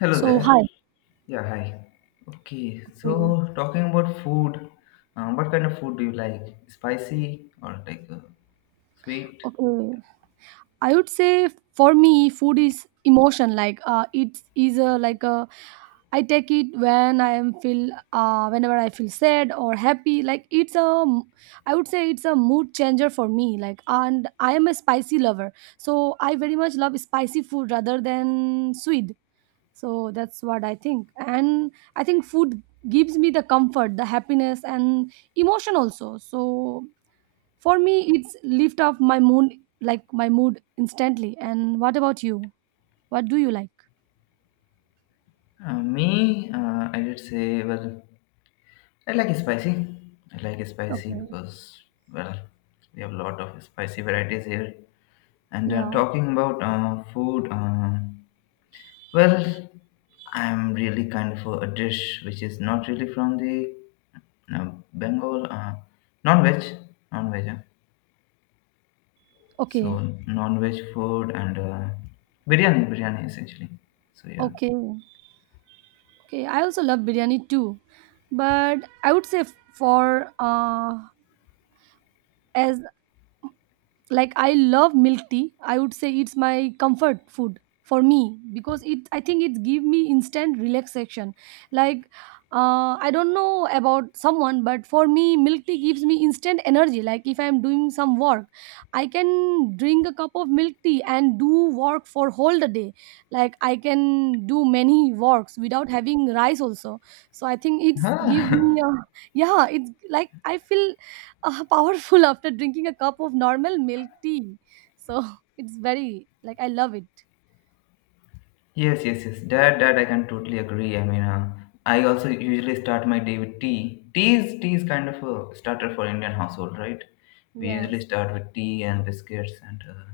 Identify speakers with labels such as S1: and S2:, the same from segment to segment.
S1: Hello
S2: So
S1: there.
S2: hi.
S1: Yeah, hi. Okay,
S2: Okay.
S1: so talking about food, what kind of food do you like? Spicy or sweet?
S2: Okay. I would say for me, food is emotion. Like it's a like a. I take it when I am feel whenever I feel sad or happy. Like I would say it's a mood changer for me. Like and I am a spicy lover, so I very much love spicy food rather than sweet. So that's what I think, and I think food gives me the comfort, the happiness, and emotion also. So for me, it's lift up my mood, like my mood instantly. And what about you? What do you like?
S1: I did say, I like spicy. I like spicy
S2: Okay.
S1: because, well, we have a lot of spicy varieties here. And
S2: Yeah.
S1: talking about food, well, I'm really kind of a dish which is not really from the no, Bengal, non-veg, non-veg. Huh? So
S2: Okay.
S1: non-veg food and biryani, biryani essentially. So yeah.
S2: Okay. Okay. I also love biryani too, but I would say for as like I love milk tea. I would say it's my comfort food for me because it I think it give me instant relaxation. Like I don't know about someone, but for me milk tea gives me instant energy. Like if I'm doing some work, I can drink a cup of milk tea and do work for whole the day. Like I can do many works without having rice also. So I think it's gives
S1: Huh.
S2: me a yeah, it's like I feel powerful after drinking a cup of normal milk tea. So it's very like I love it.
S1: Yes, yes, yes. That I can totally agree. I mean, I also usually start my day with tea. Tea is kind of a starter for Indian household, right? We usually
S2: Yes.
S1: start with tea and biscuits and. Uh,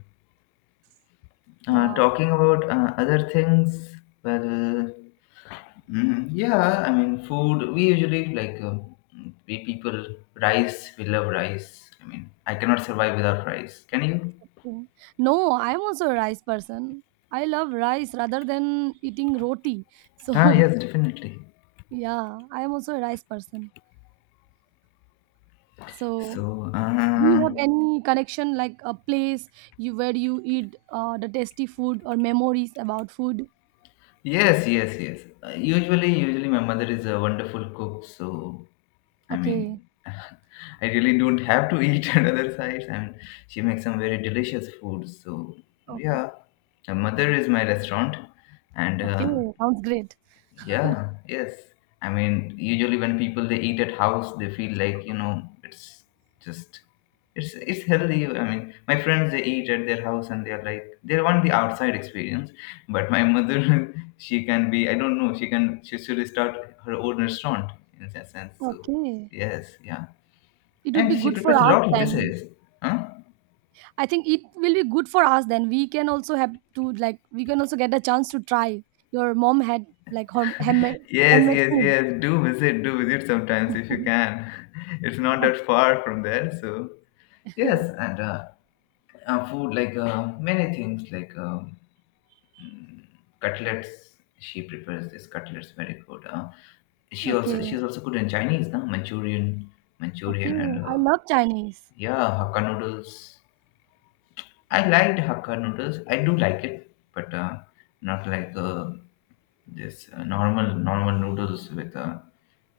S1: uh,
S2: Yeah.
S1: Talking about other things, well, yeah, I mean, food. We usually like we people rice. We love rice. I mean, I cannot survive without rice. Can you?
S2: Mm. No, I'm also a rice person. I love rice rather than eating roti.
S1: Ah,
S2: So
S1: yes, definitely.
S2: yeah, I am also a rice person. So
S1: So,
S2: do you have any connection like a place you where you eat the tasty food or memories about food?
S1: yes, yes, yes. Usually my mother is a wonderful cook. So, I mean,
S2: Okay.
S1: I really don't have to eat another sides. I mean, she makes some very delicious food. So,
S2: Okay.
S1: yeah, my mother is my restaurant, and
S2: Okay. Sounds great.
S1: yeah, yes. I mean, usually when people they eat at house, they feel like, you know, it's just it's healthy. I mean, my friends they eat at their house and they're like they want the outside experience. But my mother, she can be I don't know, she should start her own restaurant in that sense. So
S2: Okay.
S1: yes, yeah.
S2: It would be
S1: And she
S2: good for
S1: prepares a
S2: us
S1: lot of
S2: then.
S1: dishes. Huh?
S2: I think it will be good for us then. We can also have to like we can also get a chance to try. Your mom had like her handmade
S1: Yes,
S2: handmade
S1: yes,
S2: food.
S1: yes. Do visit sometimes if you can. It's not
S2: Yeah.
S1: that far from there, so yes, and food like many things like cutlets, she prepares this cutlets very good, she also
S2: Okay.
S1: she's also good in Chinese, no? Manchurian, manchurian
S2: Okay.
S1: and
S2: I love Chinese.
S1: yeah, hakka noodles. I liked hakka noodles, I do like it, but not like this normal noodles with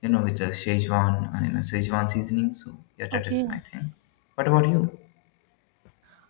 S1: you know, with a Szechuan, you know, Szechuan seasoning. So yeah, that is
S2: Okay.
S1: my thing. What about you?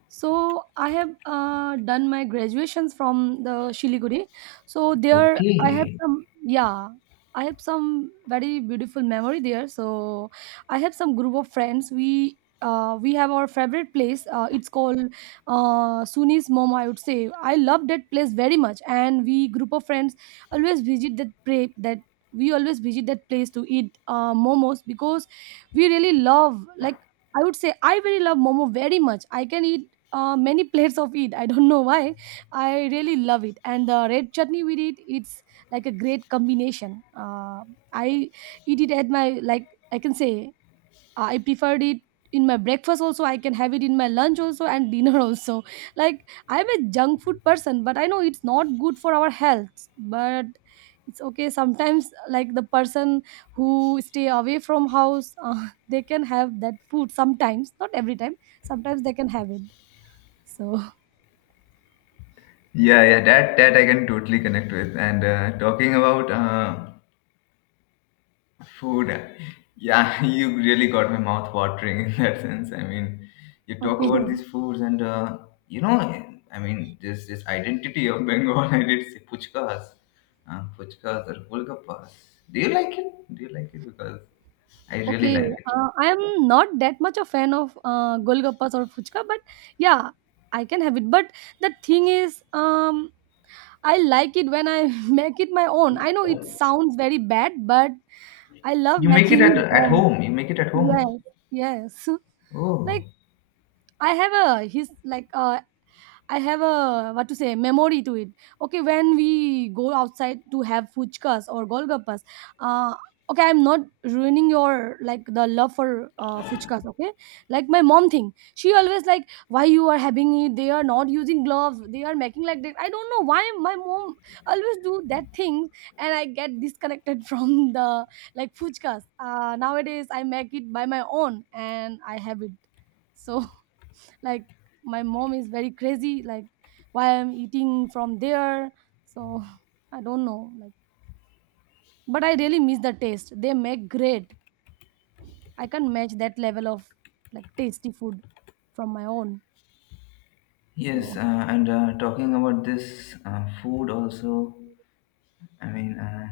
S2: So I have done my graduations from the Shiliguri. So there I have
S1: Okay.
S2: some yeah, I have some very beautiful memory there. So I have some group of friends. We have our favorite place. It's called Suni's Mom. I would say I love that place very much, and we group of friends always that we always visit that place to eat momos because we really love like I would say I very love momo very much. I can eat many plates of it. I don't know why. I really love it, and the red chutney with it, it's like a great combination. I eat it at my like I can say I preferred it in my breakfast also. I can have it in my lunch also and dinner also. Like I'm a junk food person, but I know it's not good for our health. But it's okay sometimes like the person who stay away from house they can have that food sometimes, not every time, sometimes they can have it. So
S1: Yeah, yeah, that I can totally connect with. And talking about food, yeah, you really got my mouth watering in that sense. I mean, you talk
S2: okay.
S1: about these foods, and you know, I mean, this identity of Bengal. I did say puchkas, puchkas or golgappas. Do you like it? Do you like it? Because I really
S2: Okay.
S1: like it.
S2: I am not that much a fan of golgappas or fuchka, but yeah, I can have it. But the thing is, I like it when I make it my own. I know it sounds very bad, but I love
S1: You make it
S2: making
S1: at
S2: it
S1: at
S2: home.
S1: home. You make it at
S2: Yes.
S1: home.
S2: Yes.
S1: Oh
S2: Like I have a his like uh I have a what to say memory to it. Okay, when we go outside to have fuchkas or golgappas, uh, okay, I'm not ruining your like the love for fuchkas. Okay, like my mom thing, she always like why you are having it. They are not using gloves. They are making like that. I don't know why my mom always do that thing, and I get disconnected from the like fuchkas. Nowadays I make it by my own and I have it. So like my mom is very crazy like why I'm eating from there. So I don't know like, but I really miss the taste. They make great. I can match that level of like tasty food from my own.
S1: yes,
S2: So
S1: and talking about this food also. I mean,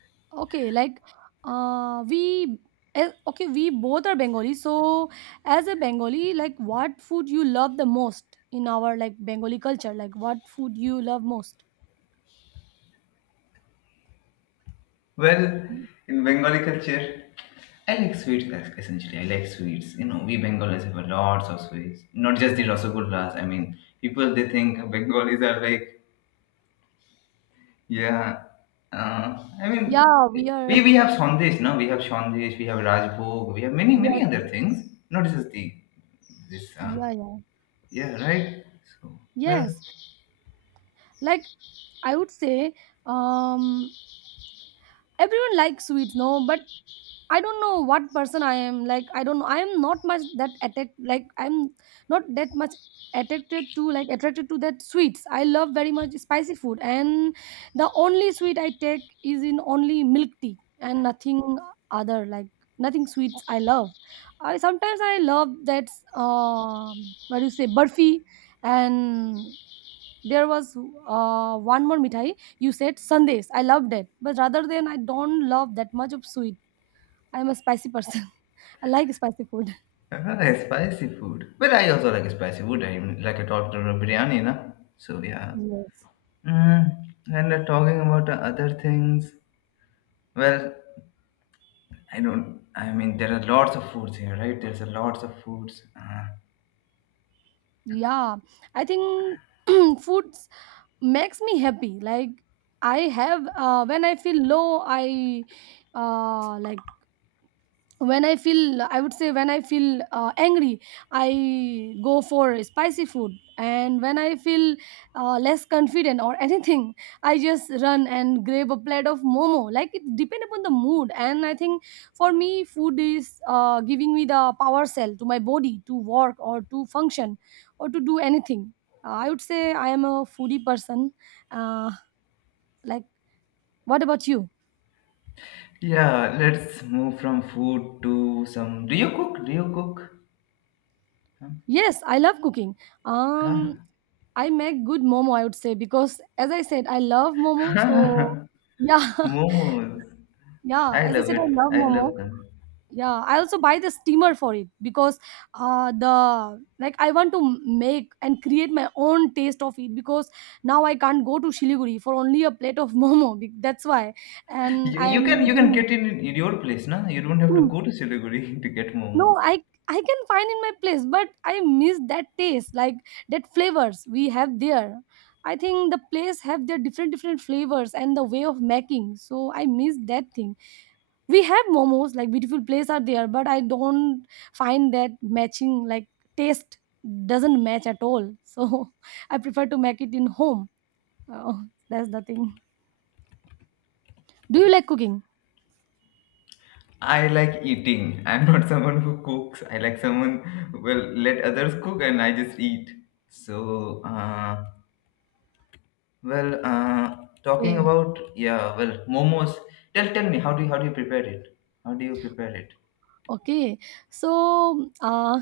S2: okay, like we okay, we both are Bengali. So as a Bengali, like what food you love the most in our like Bengali culture, like what food you love most?
S1: well,
S2: Mm.
S1: in Bengali culture, I like sweets es- essentially. I like sweets. You know, we Bengalis have lots of sweets, not just the
S2: Oh,
S1: rasagullas. I mean, people they think Bengalis are like, yeah. I mean,
S2: yeah, we are
S1: we have sandesh, no? We have sandesh, we have rajbhog, we have many other
S2: yes,
S1: things. Not just the this.
S2: yeah, yeah,
S1: Yeah, right. So well,
S2: yes. Like I would say um everyone likes sweets, no? But I don't know what person I am. Like I don't know, I am not much that attack like I'm not that much attracted to that sweets. I love very much spicy food, and the only sweet I take is in only milk tea and nothing other, like nothing sweets I love. I sometimes I love that what do you say, burfi, and there was one more mithai you said, sandesh. I loved it, but rather than I don't love that much of sweet. I'm a spicy person. I like spicy food.
S1: well, I like spicy food. But I also like spicy food. I talked about biryani, na. So yeah.
S2: Yes,
S1: And talking about the other things, well, I don't. I mean, there are lots of foods here, right? There's a lots of foods.
S2: yeah, I think foods makes me happy. Like I have when I feel low, I uh, like when I feel, I would say, when I feel angry, I go for spicy food. And when I feel less confident or anything, I just run and grab a plate of momo. Like it depends upon the mood, and I think for me food is giving me the power cell to my body to work or to function or to do anything. I would say I am a foodie person. uh, like what about you?
S1: Yeah, let's move from food to some. Do you cook? Do you cook?
S2: Yes, I love cooking.
S1: Huh?
S2: um I make good momo, I would say, because as I said, I love momo. So yeah,
S1: Momos.
S2: yeah.
S1: I
S2: As I
S1: love
S2: said, I
S1: it.
S2: love
S1: I love
S2: momo.
S1: them.
S2: Yeah, I also buy the steamer for it because the like I want to make and create my own taste of it because now I can't go to Shiliguri for only a plate of momo. That's why, and
S1: You,
S2: I
S1: you can
S2: am
S1: you can
S2: doing.
S1: get in your place, na? You don't have to go to Siliguri to get
S2: No,
S1: momos.
S2: I can find in my place, but I miss that taste, like that flavors we have there. I think the place have their different different flavors and the way of making. So I miss that thing. We have momos, like beautiful place are there, but I don't find that matching like taste doesn't match at all. So I prefer to make it in home. Oh, that's the thing. Do you like cooking?
S1: I like eating. I'm not someone who cooks. I like someone who will let others cook and I just eat. So, well, talking
S2: Okay.
S1: about yeah, well, momos. Tell me, how do you prepare it? How do you prepare it?
S2: Okay. So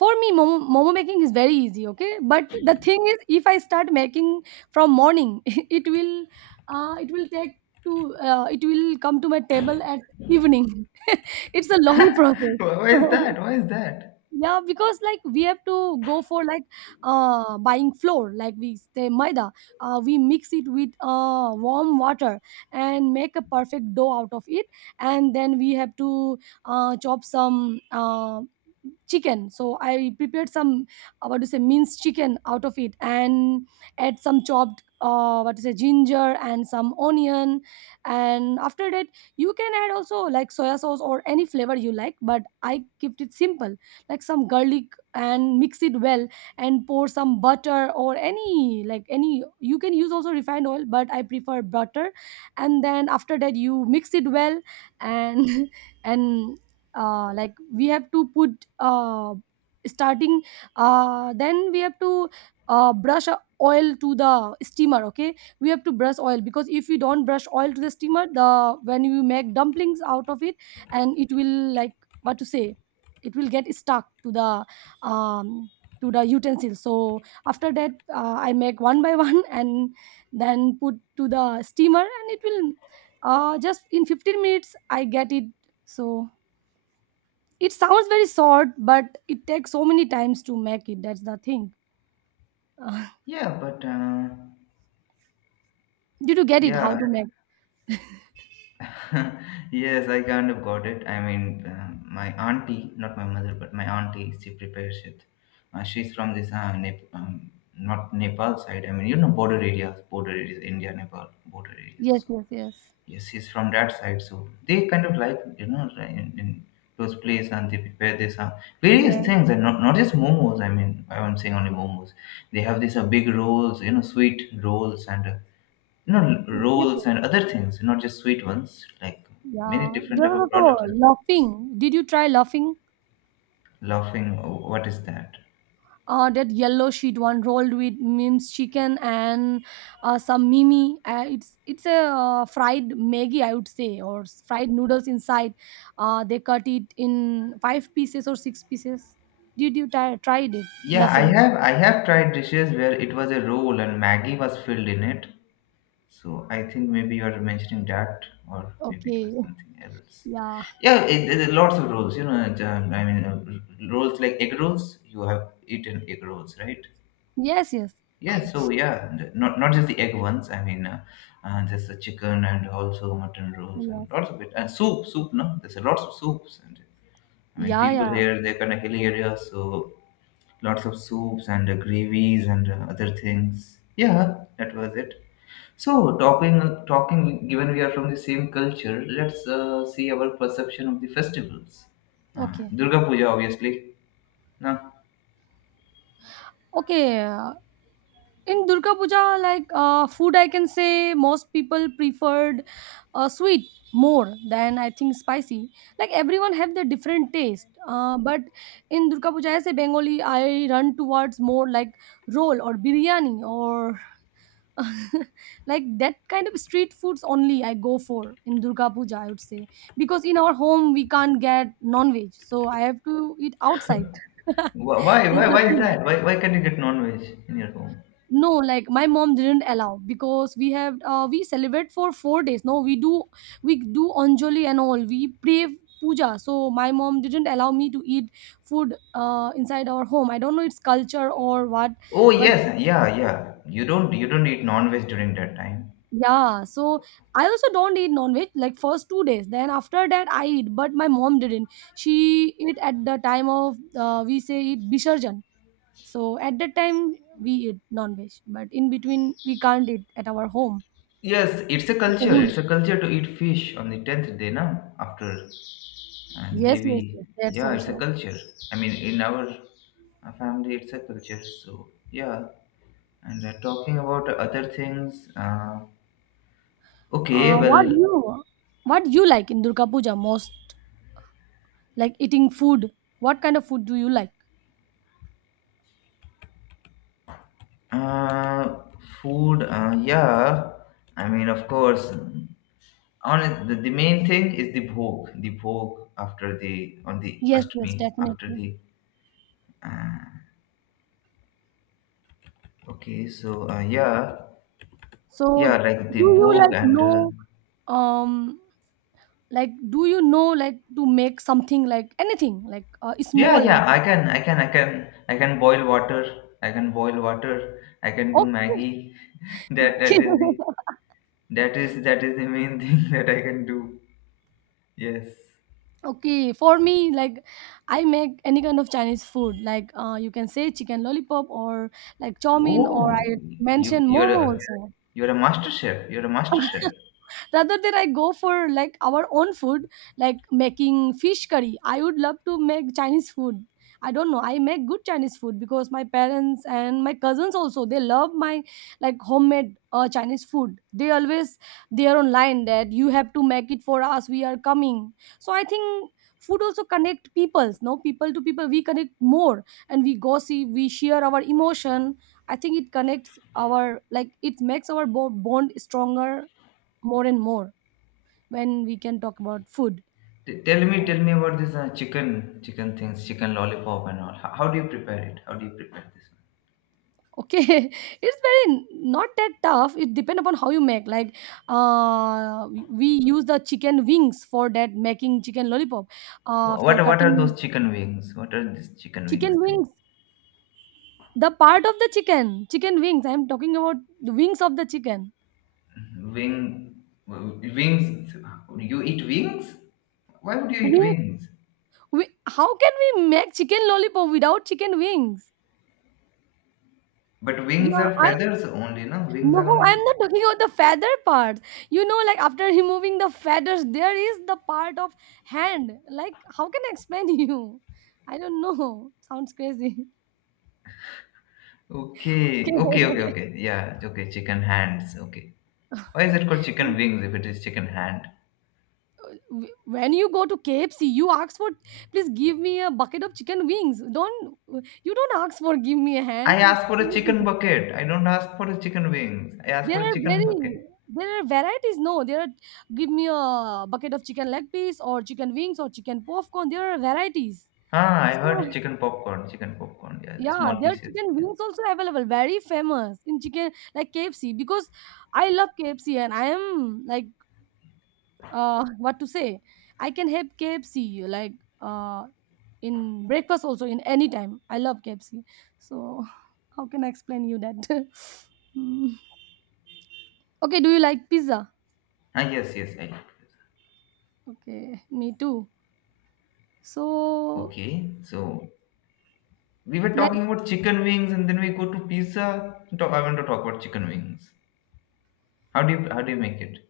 S2: for me, momo making is very easy, okay? But the thing is, if I start making from morning, it will take to, it will come to my table at evening. It's a long process.
S1: Why is that? Why is that?
S2: Yeah, because like we have to go for like buying flour, like we say maida. We mix it with warm water and make a perfect dough out of it. And then we have to chop some chicken. So I prepared some what to say, minced chicken out of it and add some chopped what to say, ginger and some onion. And after that, you can add also like soya sauce or any flavor you like, but I kept it simple, like some garlic, and mix it well and pour some butter or any like any, you can use also refined oil, but I prefer butter. And then after that, you mix it well, and and we have to put starting then we have to brush a oil to the steamer, okay? We have to brush oil because if you don't brush oil to the steamer, the when you make dumplings out of it, and it will like what to say, it will get stuck um, to the utensil. So after that, I make one by one and then put to the steamer, and it will just in 15 minutes I get it. So it sounds very short, but it takes so many times to make it. That's the thing.
S1: Yeah, but
S2: Did you get it how
S1: yeah,
S2: to make?
S1: yes, I kind of got it. I mean, my auntie, not my mother, but my auntie, she prepares it. She's from this, not Nepal side. I mean, you know, border areas, India, Nepal, border areas.
S2: Yes,
S1: So,
S2: yes, yes,
S1: yes, she's from that side. So, they kind of like, you know, like in those places and they prepare this, various
S2: yes,
S1: things and not just momos. I mean, I'm saying only momos. They have these big rolls, you know, sweet rolls and you know,
S2: yes,
S1: rolls
S2: yes,
S1: and other things, not just sweet ones, like many
S2: yeah,
S1: different
S2: there
S1: type of
S2: was
S1: products.
S2: also laughing. Did you try laughing?
S1: Laughing, what is that?
S2: That yellow sheet one rolled with minced chicken and some mimi. It's a fried maggi, I would say, or fried noodles inside. They cut it in five pieces or six pieces. Did you try tried it?
S1: Yeah,
S2: Laughing.
S1: I have tried dishes where it was a roll and Maggie was filled in it. So I think maybe you are mentioning that, or maybe it was
S2: Okay.
S1: something else.
S2: Yeah.
S1: Yeah, lots of rolls. You know, and, I mean, rolls like egg rolls. You have eaten egg rolls, right?
S2: Yes. Yes.
S1: Yeah, so yeah, and not just the egg ones. I mean, there's the chicken and also mutton rolls and
S2: Yes.
S1: lots of it and soup, soup. No, there's a lots of soups and I mean
S2: Yeah.
S1: people
S2: Yeah.
S1: here they're kind of hilly areas, so lots of soups and gravies and other things. Yeah, that was it. So given we are from the same culture, let's see our perception of the festivals.
S2: Okay.
S1: Durga Puja, obviously. No,
S2: Okay. In Durga Puja, like, food, I can say most people preferred sweet more than, I think, spicy. Like, everyone have their different taste, but in Durga Puja, as a Bengali, I run towards more like roll or biryani or like that kind of street foods only I go for in Durga Puja, I would say. Because in our home we can't get non-veg, so I have to eat outside. That's
S1: Wh- why why
S2: the
S1: why is
S2: thing.
S1: that? Why can't you get non-veg in your home?
S2: No, like, my mom didn't allow because we have we celebrate for 4 days. No, we do anjali and all, we pray puja, so my mom didn't allow me to eat food inside our home. I don't know, it's culture or what.
S1: Oh
S2: But
S1: yes, yeah, yeah. You don't eat non-veg during that time.
S2: yeah, so I also don't eat non-veg like first 2 days, then after that I eat, but my mom didn't. She eat at the time of, we say it bisharjan. So at that time we eat non-veg, but in between we can't eat at our home.
S1: Yes, it's a
S2: It's a
S1: culture.
S2: rule.
S1: It's a culture to eat fish on the tenth day, na? After and
S2: Yes, yes,
S1: Devi.
S2: yes, that's
S1: Yeah, it's a
S2: also.
S1: culture. I mean, in our family, it's a culture. So yeah. And talking about other things. Okay,
S2: Uh, what do
S1: well,
S2: you what do you like in Durga Puja most? Like eating food. What kind of food do you like?
S1: uh, food. Yeah. I mean, of course. Honest, the main thing is the bhog after the on the
S2: Yes, yes,
S1: Ashtami after
S2: definitely.
S1: the uh, okay. So yeah,
S2: So
S1: yeah, like the
S2: do you
S1: bhog
S2: like
S1: and
S2: know, um like, do you know like to make something, like anything, like
S1: yeah,
S2: small?
S1: yeah. I can boil water. I can boil water. I can do
S2: Okay.
S1: Maggie. that
S2: Okay,
S1: that is the that is the main thing that I can do. Yes.
S2: okay, for me, like, I make any kind of Chinese food, like, you can say chicken lollipop or like chow mein, or
S1: Oh,
S2: I
S1: you
S2: mention
S1: you're
S2: momo
S1: a
S2: also,
S1: you're a master chef. You're a master chef.
S2: rather than I go for like our own food. Like, making fish curry, I would love to make Chinese food. I don't know, I make good Chinese food because my parents and my cousins also, they love my like homemade Chinese food. They always, they are online that you have to make it for us, we are coming. So I think food also connect peoples, no, people to people we connect more, and we gossip, we share our emotion. I think it connects our, like it makes our bo- bond stronger, more and more, when we can talk about food. Oh,
S1: Tell me about this chicken things, chicken lollipop and all. How do you prepare it? How do you prepare this
S2: okay. It's very not that tough, it depends upon how you make. Like, we use the chicken wings for that, making chicken lollipop.
S1: one?
S2: After
S1: What are
S2: cutting
S1: those chicken wings? What are these chicken wings
S2: chicken
S1: thing?
S2: wings, the part of the chicken wings I'm talking about, the wings of the chicken.
S1: Wing wings. You eat wings? Why would you eat
S2: Wing,
S1: wings?
S2: we, how can we make chicken lollipop without chicken wings?
S1: But wings
S2: Yeah
S1: are
S2: I
S1: feathers only, no? Wings are
S2: No,
S1: only.
S2: I'm not talking about the feather part. You know, like after removing the feathers, there is the part of hand. Like, how can I explain you? I don't know. Sounds crazy. Okay.
S1: Okay. Yeah, okay. Chicken hands. Okay. Why is it called chicken wings if it is chicken hand?
S2: When you go to KFC, you ask for, please give me a bucket of chicken wings. Don't, you don't ask for give me a hand.
S1: I
S2: It's
S1: asked for a chicken
S2: crazy.
S1: bucket. I don't ask for a chicken wings. I asked
S2: there
S1: for a
S2: are
S1: chicken
S2: very
S1: bucket.
S2: there are varieties. No, there are, give me a bucket of chicken leg piece or chicken wings or chicken popcorn. There are varieties.
S1: Ah, I
S2: So,
S1: heard chicken popcorn, yeah,
S2: yeah,
S1: small
S2: their
S1: pieces.
S2: chicken
S1: Yeah.
S2: wings also available, very famous in chicken like KFC because I love KFC, and I am like, what to say? I can have KFC like uh in breakfast also, in any time. I love KFC. So how can I explain you that? Mm. Okay, do you like pizza?
S1: Ah, yes, yes, I like this.
S2: Okay, me too. So
S1: Okay, so we were
S2: like,
S1: talking about chicken wings, and then we go to pizza. Talk, I want to talk about chicken wings. How do you make it?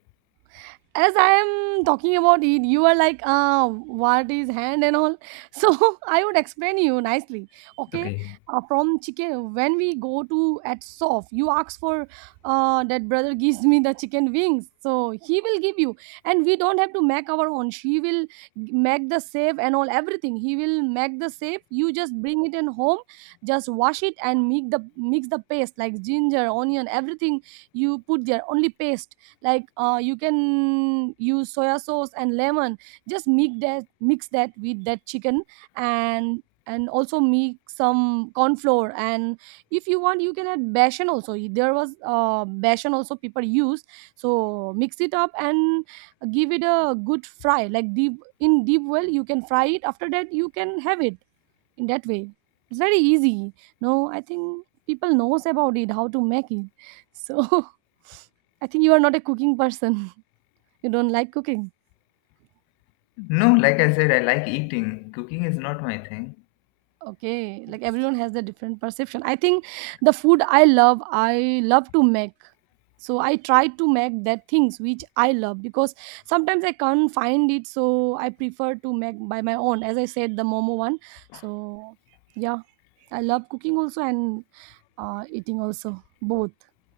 S2: as I am talking about it, you are like, what is hand and all. So I would explain you nicely. Okay,
S1: Okay.
S2: from chicken, when we go to at soft, you ask for, that brother gives me the chicken wings, so he will give you, and we don't have to make our own. She will g- make the save and all everything. He will make the save. You just bring it in home, just wash it and make the mix the paste like ginger, onion, everything you put there. Only paste, like you can use soya sauce and lemon, just mix that with that chicken, and also mix some corn flour, and if you want, you can add besan also. There was besan also people use. So mix it up and give it a good fry, like deep, in deep well you can fry it. After that you can have it in that way. It's very easy. No, I think people knows about it, how to make it. So I think you are not a cooking person. You don't like cooking.
S1: No, like I said, I like eating. Cooking is not my thing.
S2: Okay. Like everyone has their different perception. I think the food I love to make. So I try to make that things which I love, because sometimes I can't find it. So I prefer to make by my own. As I said, the momo one. So yeah. I love cooking also and eating also, both.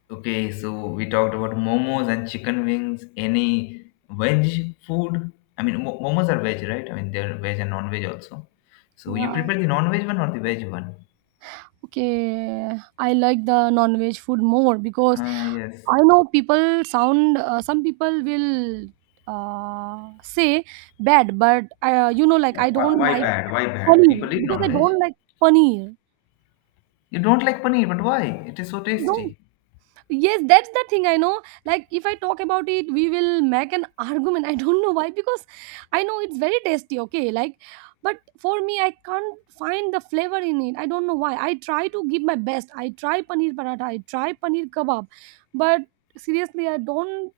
S1: Okay, so we talked about momos and chicken wings. Any veg food? I mean, momos are veg, right? I mean, they're veg and non-veg also. So you
S2: Yeah.
S1: prepare the non-veg one or the veg one?
S2: Okay, I like the non-veg food more because
S1: Ah, yes.
S2: I know people sound, some people will say bad, but you know, like,
S1: But
S2: I don't
S1: why
S2: like
S1: bad? Why bad?
S2: paneer
S1: People eat
S2: because I
S1: non-veg.
S2: don't like paneer.
S1: You don't like paneer, but why? It is so
S2: Don't,
S1: tasty.
S2: yes, that's the thing I know. Like, if I talk about it, we will make an argument. I don't know why, because I know it's very tasty, okay? Like, but for me, I can't find the flavor in it. I don't know why. I try to give my best. I try paneer paratha, I try paneer kebab, but seriously, I don't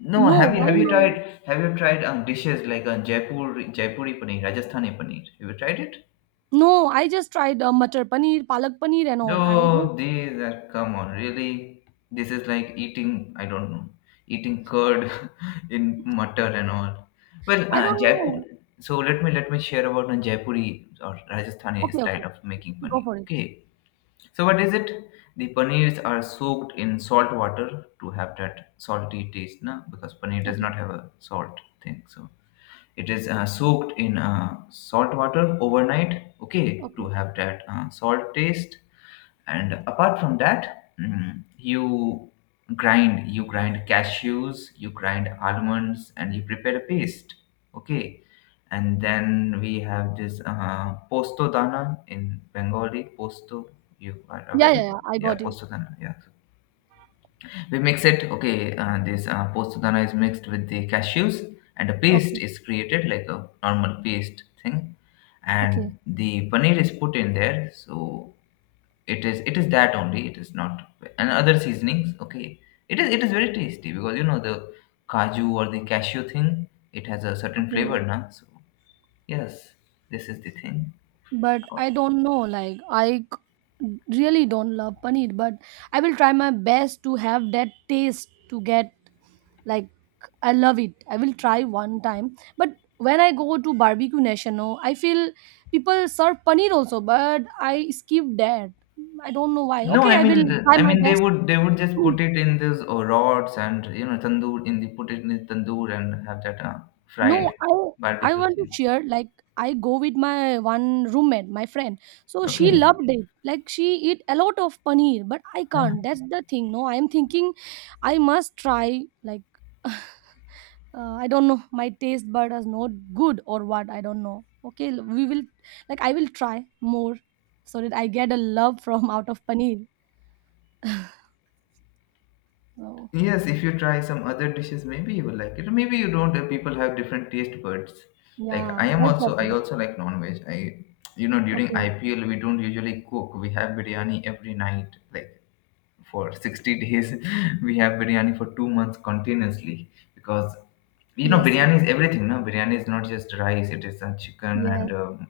S1: No,
S2: know why
S1: have you
S2: my.
S1: tried dishes like Jaipuri paneer, Rajasthani paneer? Have you tried it?
S2: No, I just tried matar paneer, palak paneer, and all. I just,
S1: No, these are come on, really. This is like eating I don't know, eating curd in mutter and all. Well,
S2: I don't
S1: Jaipur.
S2: know.
S1: So let me share about a Jaipuri or Rajasthani
S2: Okay, okay,
S1: style of making
S2: go
S1: paneer.
S2: for it.
S1: Okay, so what is it? The paneers are soaked in salt water to have that salty taste, na? Because paneer does
S2: Okay,
S1: not have a salt thing, so it is soaked in salt water overnight, okay, to
S2: okay.
S1: have that salt taste and apart from that you grind cashews, you grind almonds and you prepare a paste, okay, and then we have this posto dana. In Bengali, posto, you are aware
S2: Yeah,
S1: of
S2: yeah,
S1: it?
S2: yeah, I
S1: Yeah,
S2: got it.
S1: posto dana, yeah. We mix it, okay. This posto dana is mixed with the cashews and a paste
S2: Okay,
S1: is created like a normal paste thing
S2: okay,
S1: and the paneer is put in there, so it is that only. It is not and other seasonings, okay. It is it is very tasty because you know the kaju or the cashew thing, it has a certain
S2: okay.
S1: flavor now. So yes, this is the thing.
S2: But I don't know. Like, I c- really don't love paneer, but I will try my best to have that taste to get, like, I love it. I will try one time, but when I go to barbecue national, I feel people serve paneer also, but I skip that. I don't know why.
S1: No,
S2: Okay, I will try my
S1: they
S2: best.
S1: would they would just put it in this rods and you know tandoor in the put it in the tandoor and have that fried
S2: No, I
S1: barbecue
S2: want to
S1: thing,
S2: share, like, I go with my one roommate, my friend. So she
S1: okay.
S2: loved it. Like she eat a lot of paneer, but I
S1: Huh.
S2: can't. That's the thing. No, I am thinking I must try, like, uh, I don't know my taste bud is not good or what. I don't know. Okay, l- we will like, I will try more so that I get a love from out of paneer. So
S1: Yes, if you try some other dishes, maybe you will like it. Maybe you don't. People have different taste buds. Like I
S2: yeah,
S1: am
S2: that's the
S1: also, I
S2: thing.
S1: also like non-veg. I, you know, during
S2: Okay.
S1: IPL we don't usually cook. We have biryani every night, like for 60 days. We have biryani for 2 months continuously because you know
S2: Yes, yes,
S1: biryani is everything. No, biryani is not just rice. It is chicken and
S2: yes,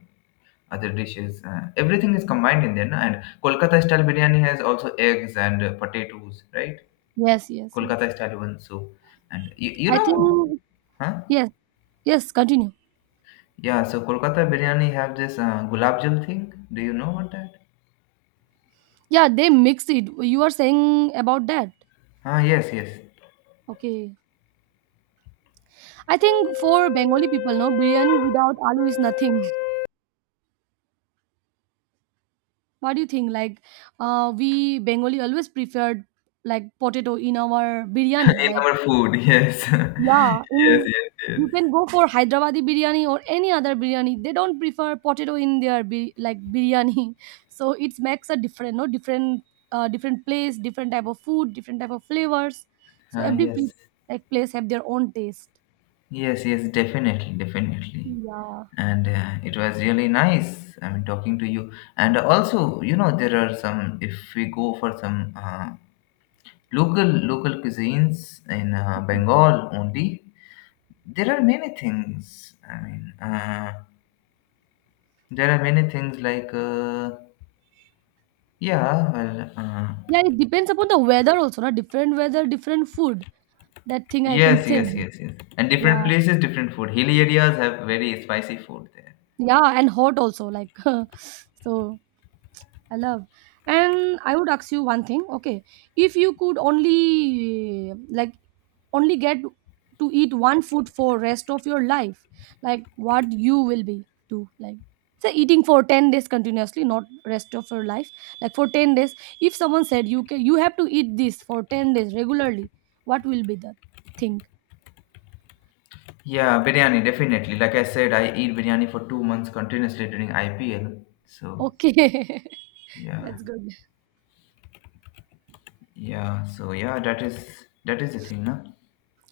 S1: other dishes. Everything is combined in there. No? And Kolkata style biryani has also eggs and potatoes, right?
S2: yes, yes, yes.
S1: Kolkata style one. So, and you
S2: I
S1: know,
S2: think
S1: huh?
S2: yes, yes. Continue.
S1: Yeah. So Kolkata biryani have this gulab jal thing. Do you know what that?
S2: Yeah, they mix it. You are saying about that?
S1: Ah, yes, yes.
S2: Okay. I think for Bengali people, no, biryani without aloo is nothing. What do you think? Like, we Bengali always preferred, like, potato in our biryani.
S1: In
S2: Like,
S1: our food, yes,
S2: yeah,
S1: yes,
S2: in
S1: yes, yes.
S2: you can go for Hyderabadi biryani or any other biryani. They don't prefer potato in their bi- like biryani. So it makes a different, no, different, different place, different type of food, different type of flavors. So
S1: Ah,
S2: every pl-
S1: yes,
S2: like place have their own taste.
S1: yes, yes. Definitely, definitely.
S2: Yeah.
S1: And it was really nice. I mean, talking to you. And also, you know, there are some. If we go for some local cuisines in Bengal only, there are many things. I mean. There are many things like, yeah, well,
S2: Yeah, it depends upon the weather also, na? Different weather, different food. That thing I can
S1: yes,
S2: say.
S1: yes, yes, yes. And different
S2: Yeah,
S1: places, different food. Hilly areas have very spicy food there.
S2: yeah, and hot also. Like, so I love. And I would ask you one thing, okay? If you could only like, only get to eat one food for rest of your life, like, what you will be do, like, say eating for 10 days continuously, not rest of your life, like for 10 days, if someone said you can, you have to eat this for 10 days regularly, what will be the thing?
S1: Yeah, biryani, definitely. Like I said, I eat biryani for 2 months continuously during IPL. So,
S2: Okay.
S1: yeah,
S2: That's good.
S1: yeah. So, yeah, that is the thing, no?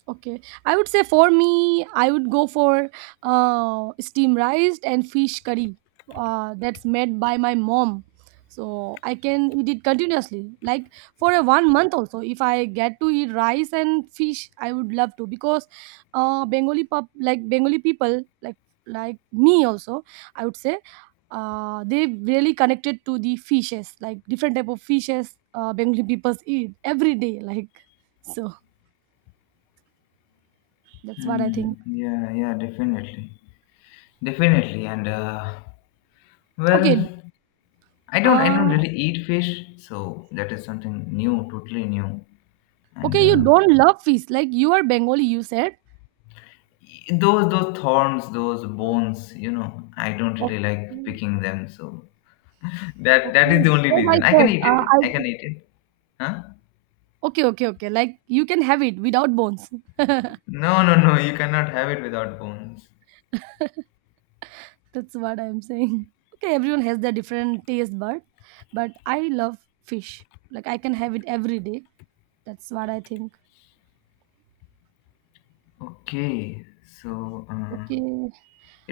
S2: Okay, I would say for me, I would go for steam rice and fish curry. That's made by my mom, so I can eat it continuously, like for a 1 month also. If I get to eat rice and fish, I would love to, because Bengali pop like Bengali people like me also, I would say they really connected to the fishes, like different type of fishes, Bengali people eat every day, like, so. That's what I
S1: Hmm.
S2: think.
S1: Yeah, yeah, definitely. Definitely. And, well,
S2: Okay.
S1: I don't
S2: Uh,
S1: really eat fish, so that is something new, totally new. And
S2: okay, you don't love fish. Like, you are Bengali, you said.
S1: those thorns, those bones, you know, I don't
S2: Okay.
S1: really like picking them. So that
S2: Okay.
S1: is the only
S2: Yes, I
S1: reason. I can
S2: said.
S1: eat it. I
S2: I.
S1: can eat it. Huh?
S2: Okay, okay, okay. Like you can have it without bones.
S1: No, no, no. You cannot have it without bones.
S2: That's what I'm saying. Okay, everyone has their different taste bud, but I love fish. Like I can have it every day. That's what I think.
S1: Okay. So.
S2: Okay.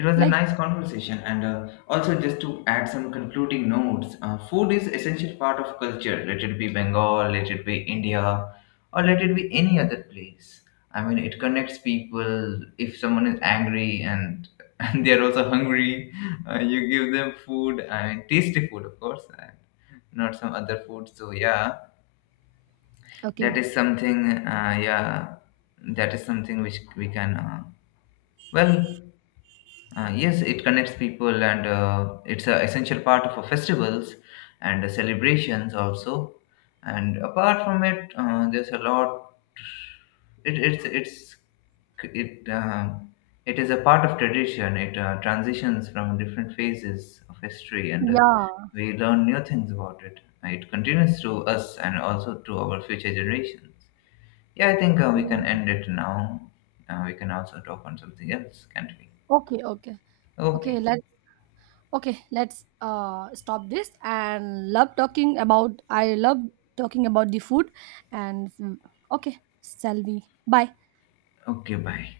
S1: It was a
S2: Like,
S1: nice conversation, and also just to add some concluding notes, food is essential part of culture. Let it be Bengal, let it be India, or let it be any other place. I mean, it connects people. If someone is angry and and they are also hungry, you give them food. I mean, tasty food, of course, and not some other food. So yeah, that
S2: okay.
S1: is something. Yeah, that is something which we can. Well, yes, it connects people and it's an essential part of our festivals and celebrations also. And apart from it, there's a lot. It, it's it it is a part of tradition. It transitions from different phases of history, and
S2: Yeah.
S1: we learn new things about it. It continues to us and also to our future generations. Yeah, I think we
S2: Yeah.
S1: can end it now. We can also talk on something else, can't we?
S2: Okay, okay. Okay,
S1: Okay.
S2: let's, okay, let's stop this. And love talking about, I love talking about the food. And mm, okay, shall we, bye.
S1: Okay, bye.